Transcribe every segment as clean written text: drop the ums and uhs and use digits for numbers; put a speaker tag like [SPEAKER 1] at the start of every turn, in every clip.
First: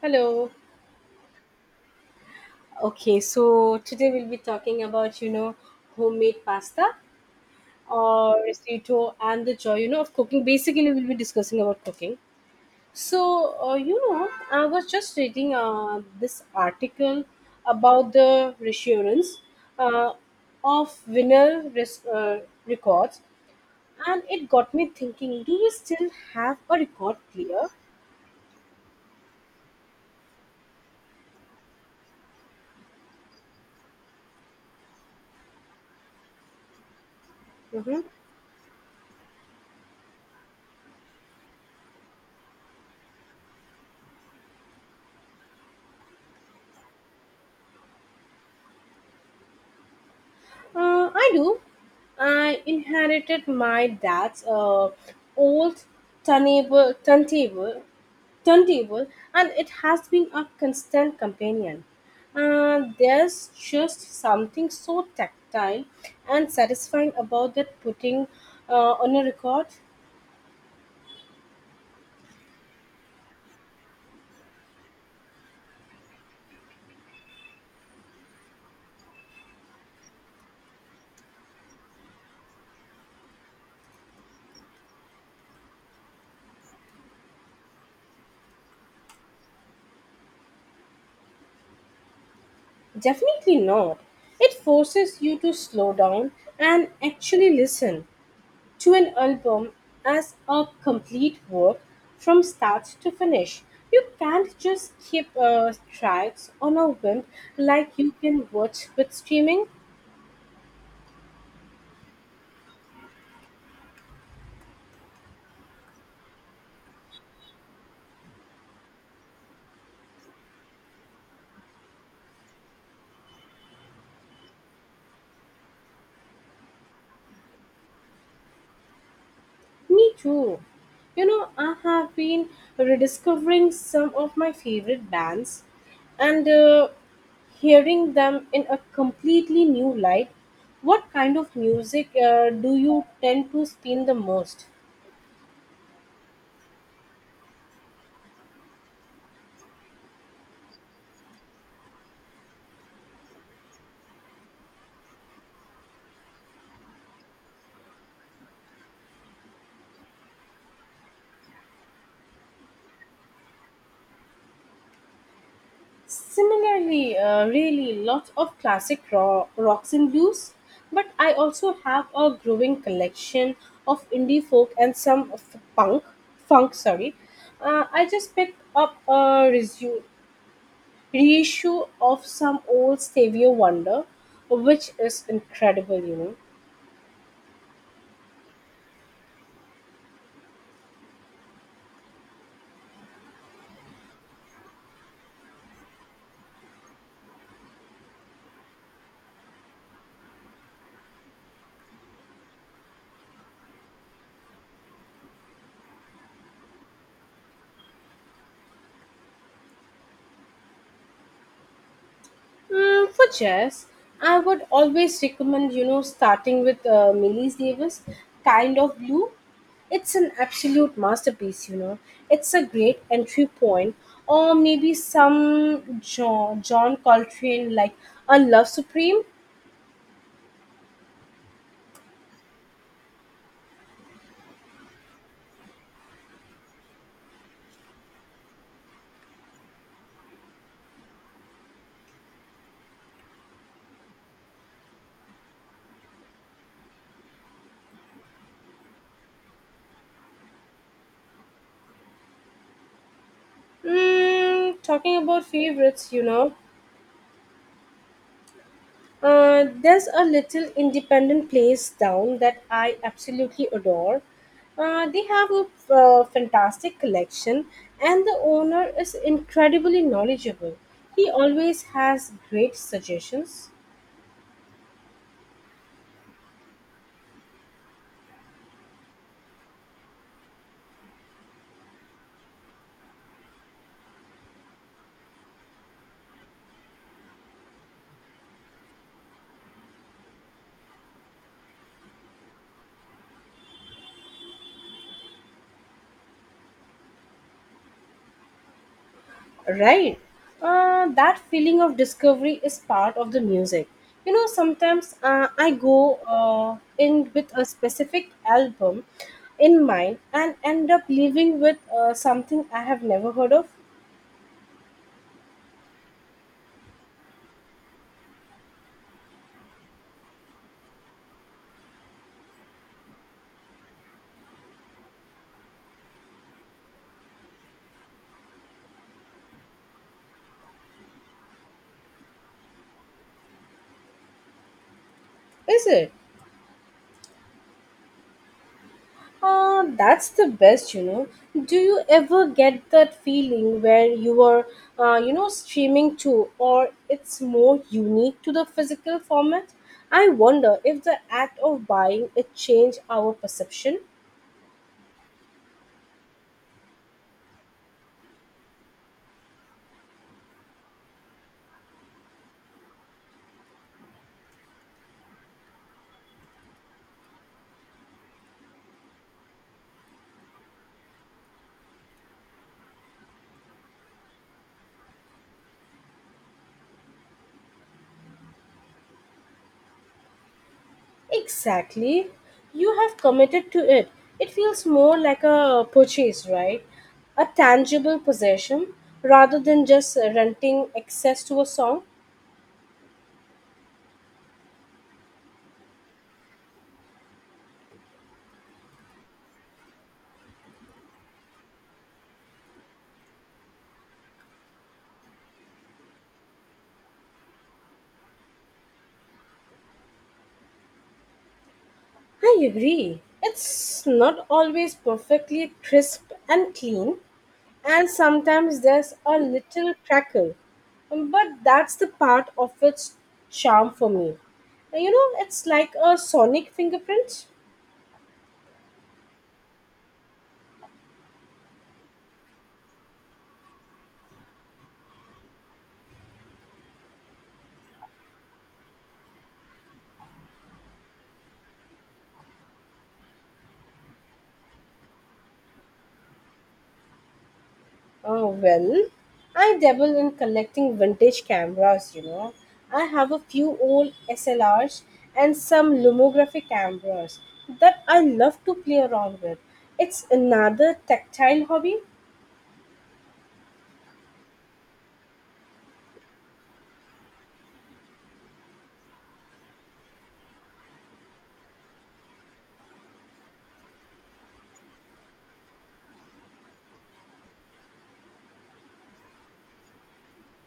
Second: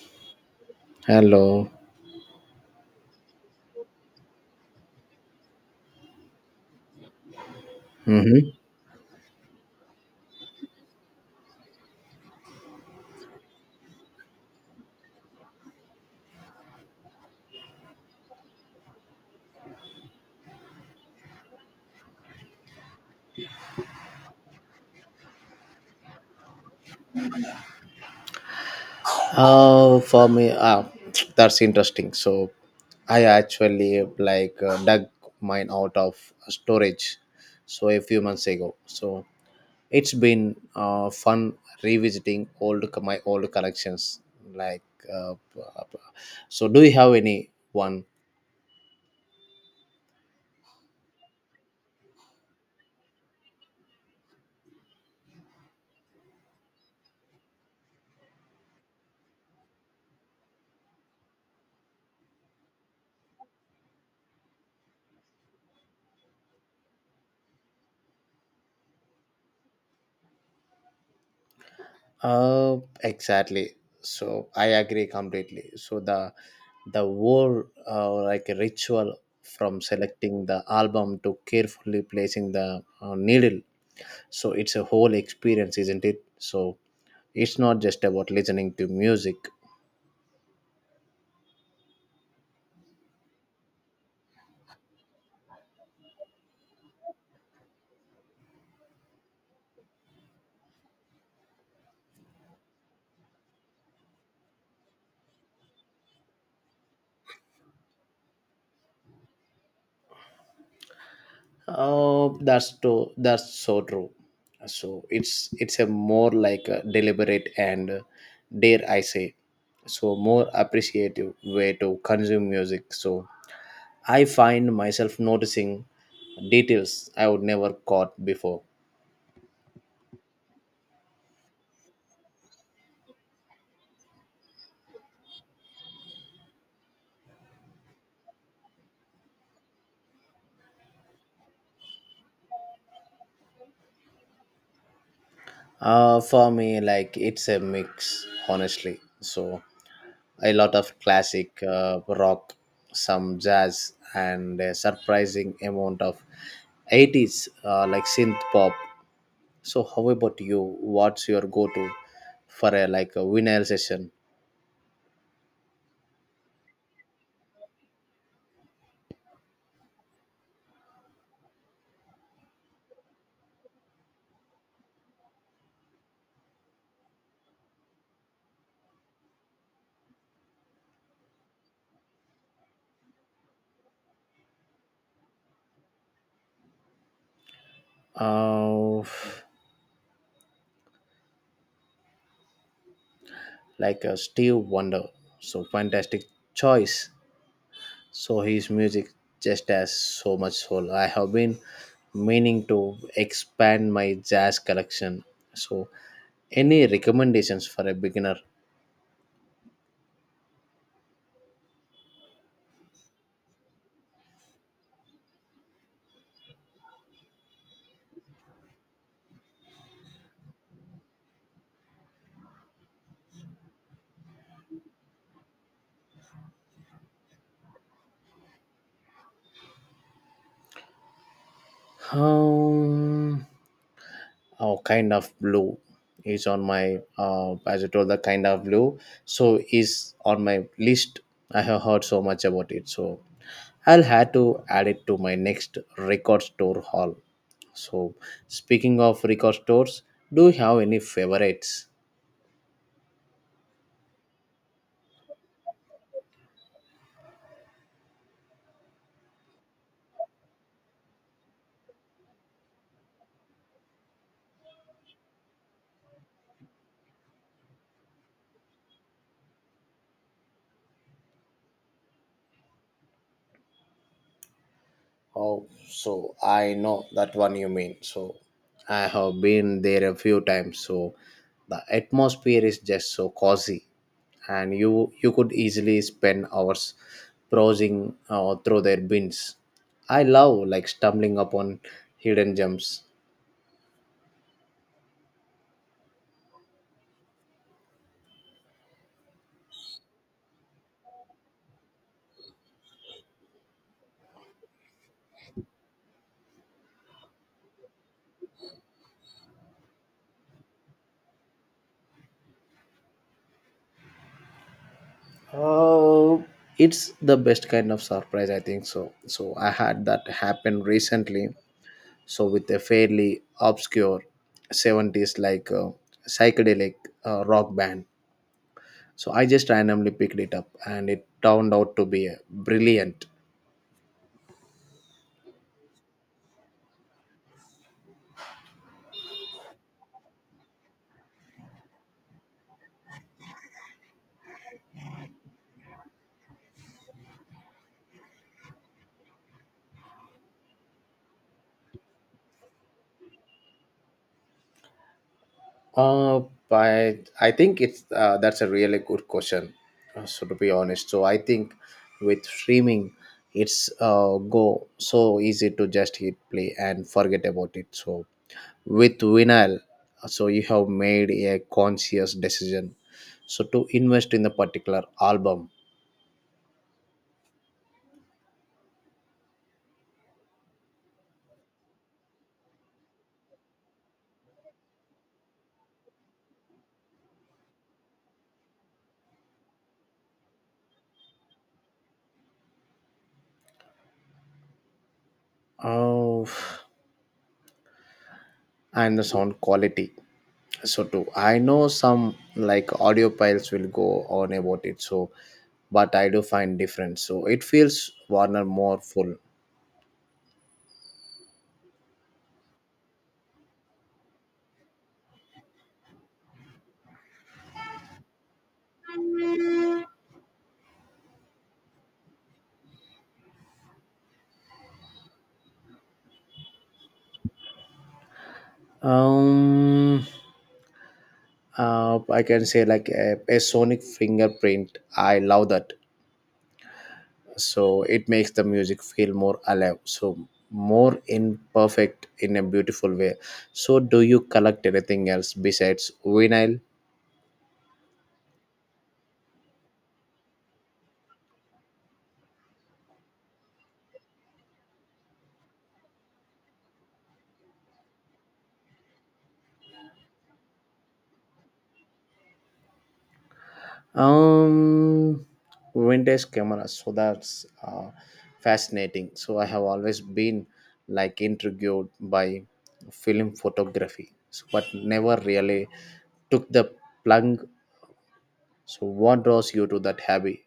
[SPEAKER 1] Hello.
[SPEAKER 2] Hello.
[SPEAKER 1] Okay, so today we'll be talking about, homemade pasta or
[SPEAKER 2] Mm-hmm.
[SPEAKER 1] risotto and the joy, of cooking. Basically, we'll be discussing about cooking. So I was just reading this article about the reassurance uh, of records, and it got me thinking, do we still have a record player?
[SPEAKER 2] For me, that's interesting. I actually dug mine out of storage, so
[SPEAKER 1] Mhm.
[SPEAKER 2] a few months ago. So it's been fun revisiting old my old collections. Like, uh, so do you have any one?
[SPEAKER 1] I do. I inherited my dad's old turntable, turntable, turntable, and it has been a constant companion. There's just something so tactile and satisfying about that putting uh, on a record.
[SPEAKER 2] Uh, exactly. So I agree completely. So the whole ritual from selecting the album to carefully placing the needle. So it's a whole experience, isn't it? So it's not just about listening to music.
[SPEAKER 1] Definitely not. It forces you to slow down and actually listen to an album as a complete work from start to finish. You can't just keep tracks on a whim like you can watch with streaming.
[SPEAKER 2] Oh, that's so true. So it's a more like a deliberate and dare I say, so more appreciative way to consume music. So I find myself noticing details I would never caught before.
[SPEAKER 1] Me too. I have been rediscovering some of my favorite bands and hearing them in a completely new light. What kind of music do you tend to spin the most?
[SPEAKER 2] Like it's a mix, honestly. So a lot of classic rock, some jazz, and a surprising amount of 80s synth pop. So how about you? What's your go-to for a vinyl session?
[SPEAKER 1] Similarly, really lots of classic rocks and blues, but I also have a growing collection of indie folk and some funk. Sorry, I just picked up a reissue of some old Stevie Wonder, which is incredible,
[SPEAKER 2] Uh, like a Steve Wonder. So fantastic choice. So his music just has so much soul. I have been meaning to expand my jazz collection. So any recommendations for a beginner?
[SPEAKER 1] Mm, for chess, I would always recommend, starting with Millie Davis, Kind of Blue. It's an absolute masterpiece, It's a great entry point. Or maybe some John Coltrane, like A Love Supreme.
[SPEAKER 2] Um, oh, kind of blue is on my as I told the kind of blue. So is on my list. I have heard so much about it. So I'll have to add it to my next record store haul. So speaking of record stores, do you have any favorites?
[SPEAKER 1] Mm, talking about favorites, There's a little independent place down that I absolutely adore. They have a fantastic collection, and the owner is incredibly knowledgeable. He always has great suggestions.
[SPEAKER 2] Oh, so I know that one you mean. So I have been there a few times. So the atmosphere is just so cozy, and you could easily spend hours browsing through their bins. I love like stumbling upon hidden gems.
[SPEAKER 1] Right. That feeling of discovery is part of the music. Sometimes I go in with a specific album in mind and end up leaving with something I have never heard of.
[SPEAKER 2] Oh, it's the best kind of surprise, I think so. So I had that happen recently so with a fairly obscure 70s psychedelic rock band. So I just randomly picked it up and it turned out to be brilliant.
[SPEAKER 1] Is it? Ah, that's the best, Do you ever get that feeling where you are, streaming too, or it's more unique to the physical format? I wonder if the act of buying it changed our perception.
[SPEAKER 2] Uh, I, I think it's that's a really good question. So to be honest, so I think with streaming, it's go so easy to just hit play and forget about it. So with vinyl, so you have made a conscious decision so to invest in the particular album.
[SPEAKER 1] Exactly. You have committed to it. It feels more like a purchase, right? A tangible possession rather than just renting access to a song.
[SPEAKER 2] Oh, and the sound quality so too, I know some like audio piles will go on about it, so but I do find different. So it feels warner, more full.
[SPEAKER 1] I agree. It's not always perfectly crisp and clean, and sometimes there's a little crackle. But that's the part of its charm for me. It's like a sonic fingerprint.
[SPEAKER 2] um I can say like a sonic fingerprint. I love that. So it makes the music feel more alive, so more imperfect in a beautiful way. So do you collect anything else besides vinyl?
[SPEAKER 1] Oh, well, I dabble in collecting vintage cameras, I have a few old SLRs and some Lumography cameras that I love to play around with. It's another tactile hobby.
[SPEAKER 2] um Vintage cameras, so that's fascinating. So I have always been like intrigued by film photography, so, but never really took the plunge. So what draws you to that hobby?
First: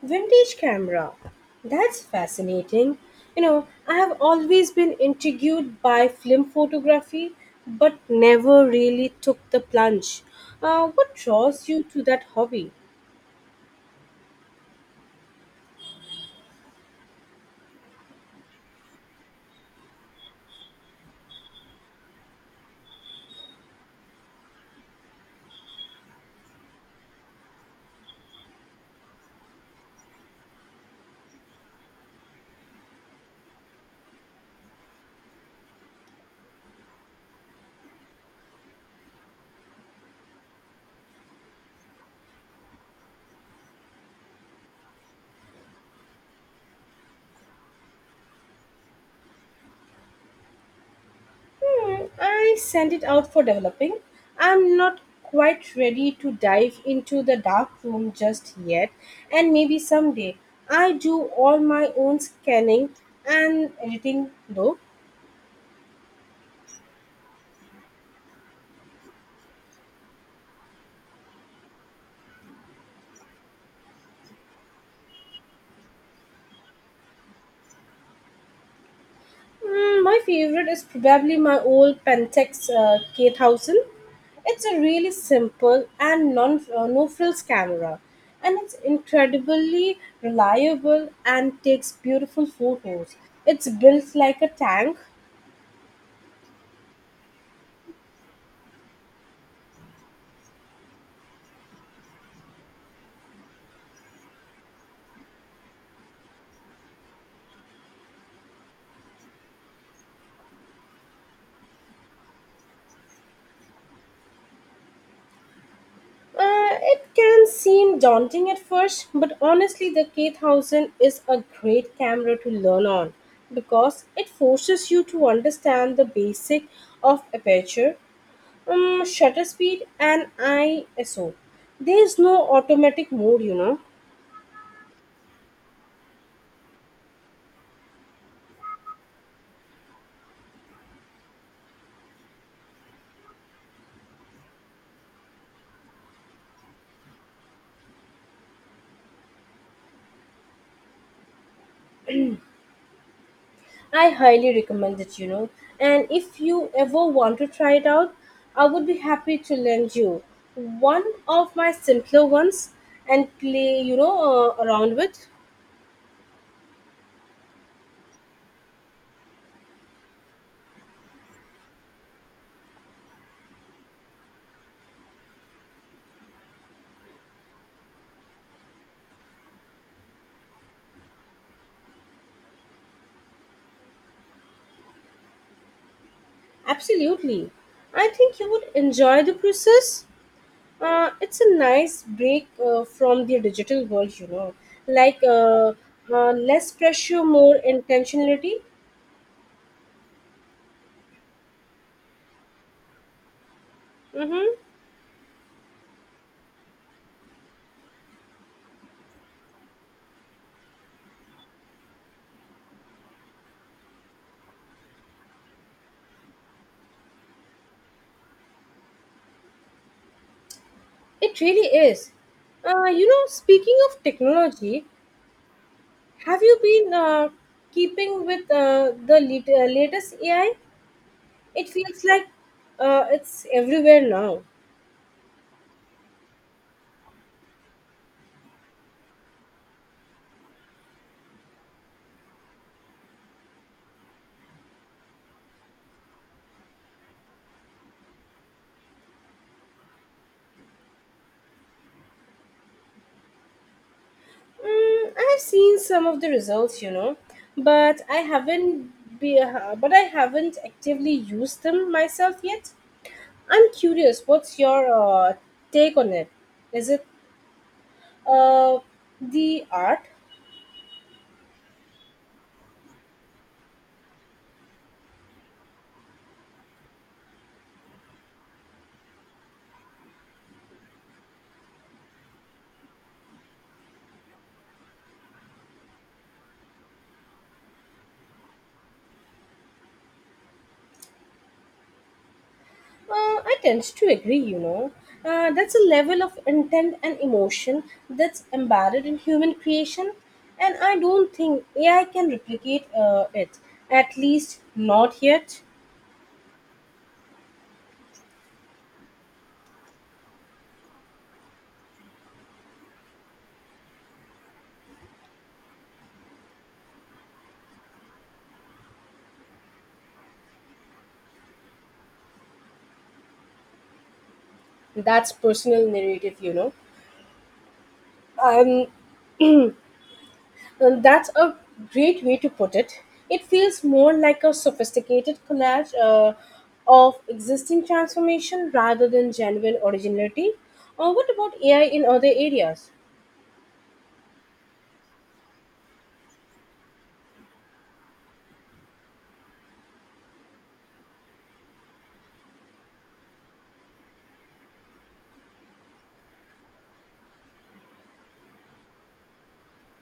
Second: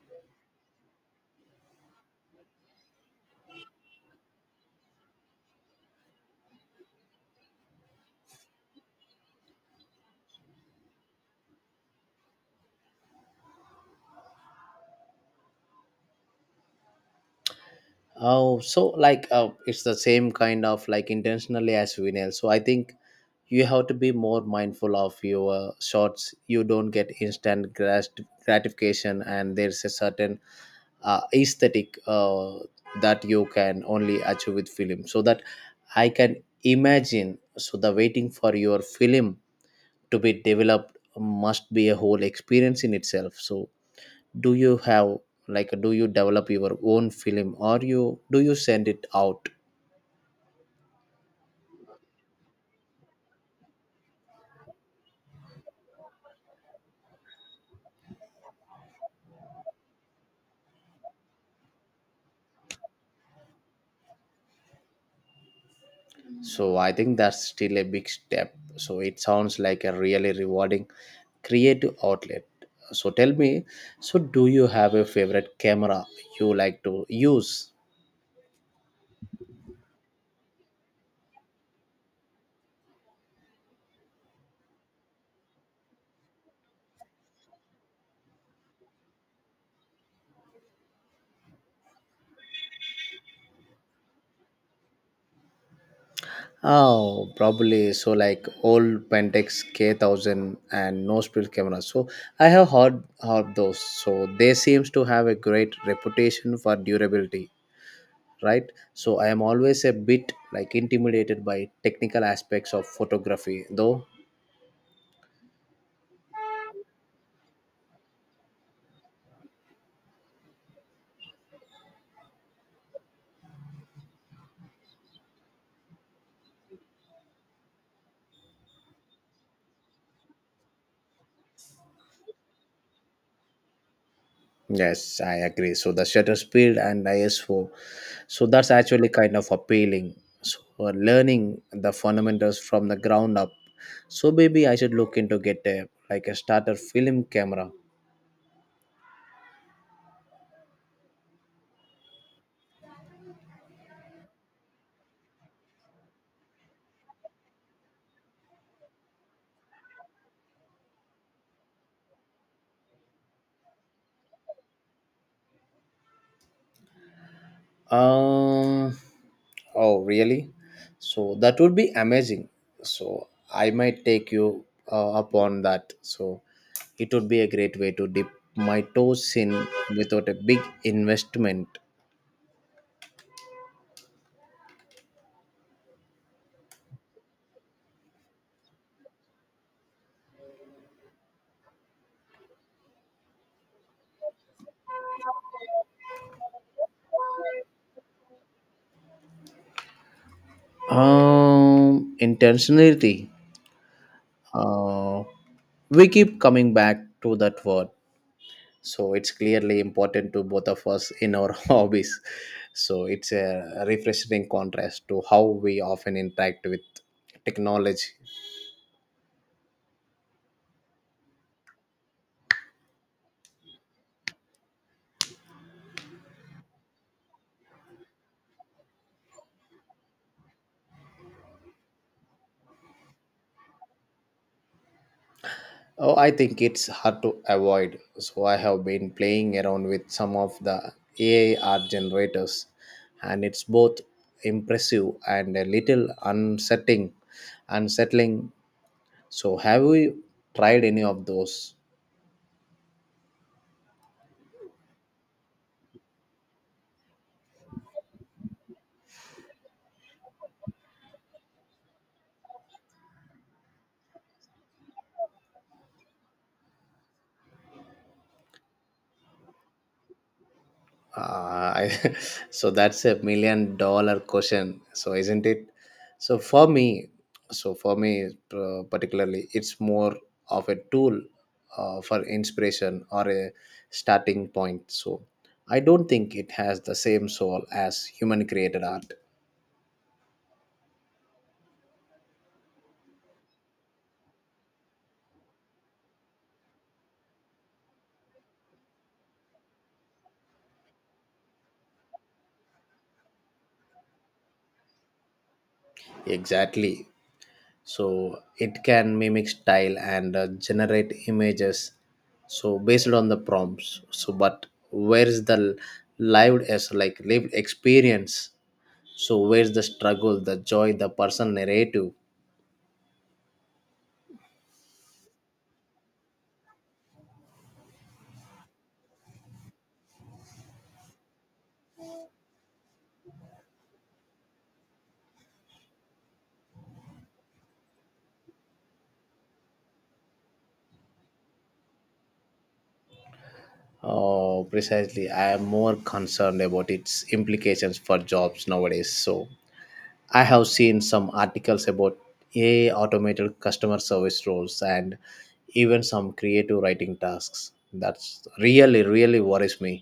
[SPEAKER 1] Vintage camera. That's fascinating. I have always been intrigued by film photography, but never really took the plunge. What draws you to that hobby?
[SPEAKER 2] Oh, so it's the same kind of like intentionally as vinyl. So I think you have to be more mindful of your shots. You don't get gratification, and there's a certain aesthetic that you can only achieve with film. So that I can imagine. So the waiting for your film to be developed must be a whole experience in itself. So do you have, like, do you develop your own film or you send it out?
[SPEAKER 1] Hmm, I send it out for developing. I'm not quite ready to dive into the dark room just yet, and maybe someday. I do all my own scanning and editing though.
[SPEAKER 2] So I think that's still a big step. So it sounds like a really rewarding creative outlet. So tell me, so do you have a favorite camera you like to use?
[SPEAKER 1] Mm, my favorite is probably my old Pentex K1000. It's a really simple and non no frills camera, and it's incredibly reliable and takes beautiful photos. It's built like a tank.
[SPEAKER 2] Oh, probably, so like old pentax k1000 and no spill cameras. So I have heard those. So they seems to have a great reputation for durability, right? So I am always a bit like intimidated by technical aspects of photography though.
[SPEAKER 1] It can seem daunting at first, but honestly, the K1000 is a great camera to learn on because it forces you to understand the basic of aperture, shutter speed and ISO. There's no automatic mode,
[SPEAKER 2] Yes, I agree. So the shutter speed and ISO, so that's actually kind of appealing. So learning the fundamentals from the ground up, so maybe I should look into get a like a starter film camera.
[SPEAKER 1] I highly recommend it, And if you ever want to try it out, I would be happy to lend you one of my simpler ones and play, around with.
[SPEAKER 2] Um, oh, really? So that would be amazing. So I might take you up that. So it would be a great way to dip my toes in without a big investment.
[SPEAKER 1] Absolutely. I think you would enjoy the process. It's a nice break from the digital world, Like uh, Less pressure, more intentionality.
[SPEAKER 2] Intentionality.
[SPEAKER 1] Mm-hmm.
[SPEAKER 2] Uh, we keep coming back to that word. So it's clearly important to both of us in our hobbies. So it's a refreshing contrast to how we often interact with technology.
[SPEAKER 1] It really is. Speaking of technology, have you been keeping with the latest AI? It feels like it's everywhere now.
[SPEAKER 2] Oh, I think it's hard to avoid. So I have been playing around with some of the AI art generators, and it's both impressive and a little unsettling. Unsettling. So have you tried any of those?
[SPEAKER 1] Mm, I have seen some of the results, but I haven't be, but I haven't actively used them myself yet. I'm curious, what's your take on it? Is it uh, the art?
[SPEAKER 2] Uh, I, so that's a $1 million question. So isn't it? So for me, so for me particularly, it's more of a tool for inspiration or a starting point. So I don't think it has the same soul as human created art.
[SPEAKER 1] I tend to agree, That's a level of intent and emotion that's embedded in human creation, and I don't think AI can replicate it, at least not yet.
[SPEAKER 2] Exactly. So it can mimic style and generate images so based on the prompts, so but where is the lived as like lived experience? So where's the struggle, the joy, the personal narrative?
[SPEAKER 1] That's personal narrative, Um, and that's a great way to put it. It feels more like a sophisticated collage of existing transformation rather than genuine originality. What about AI in other areas?
[SPEAKER 2] Oh, precisely. I am more concerned about its implications for jobs nowadays. So I have seen some articles about AI automated customer service roles and even some creative writing tasks. That's really worries me.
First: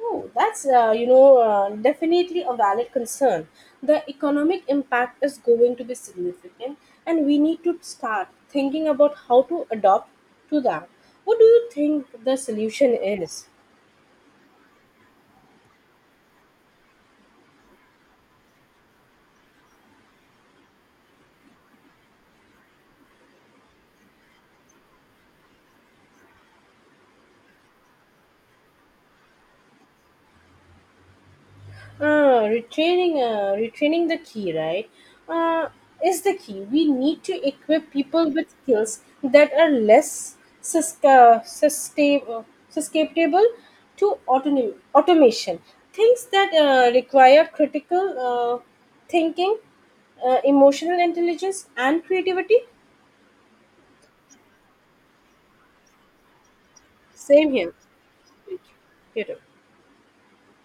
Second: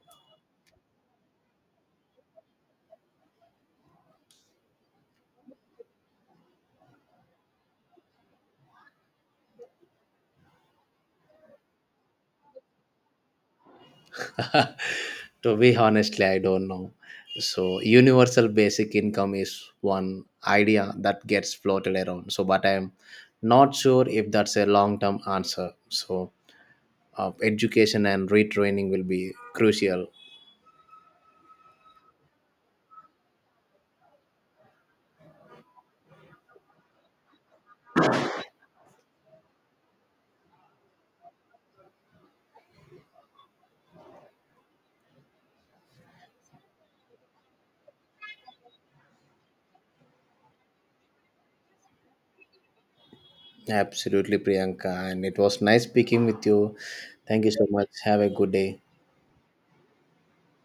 [SPEAKER 1] Oh, that's definitely a valid concern. The economic impact is going to be significant, and we need to start thinking about how to adopt to that. What do you think the solution is?
[SPEAKER 2] To be honestly, I don't know. So universal basic income is one idea that gets floated around, so but I'm not sure if that's a long term answer. So education and retraining will be crucial.
[SPEAKER 1] Retraining, retraining the key, right? Uh, is the key. We need to equip people with skills that are less sus- uh, sustain- uh, susceptible to automation. Things that require critical thinking, emotional intelligence, and creativity.
[SPEAKER 2] Absolutely, priyanka, and it was nice speaking with you. Thank you
[SPEAKER 1] Same
[SPEAKER 2] so
[SPEAKER 1] here.
[SPEAKER 2] much. Have a good
[SPEAKER 1] Thank
[SPEAKER 2] day.
[SPEAKER 1] you. You too.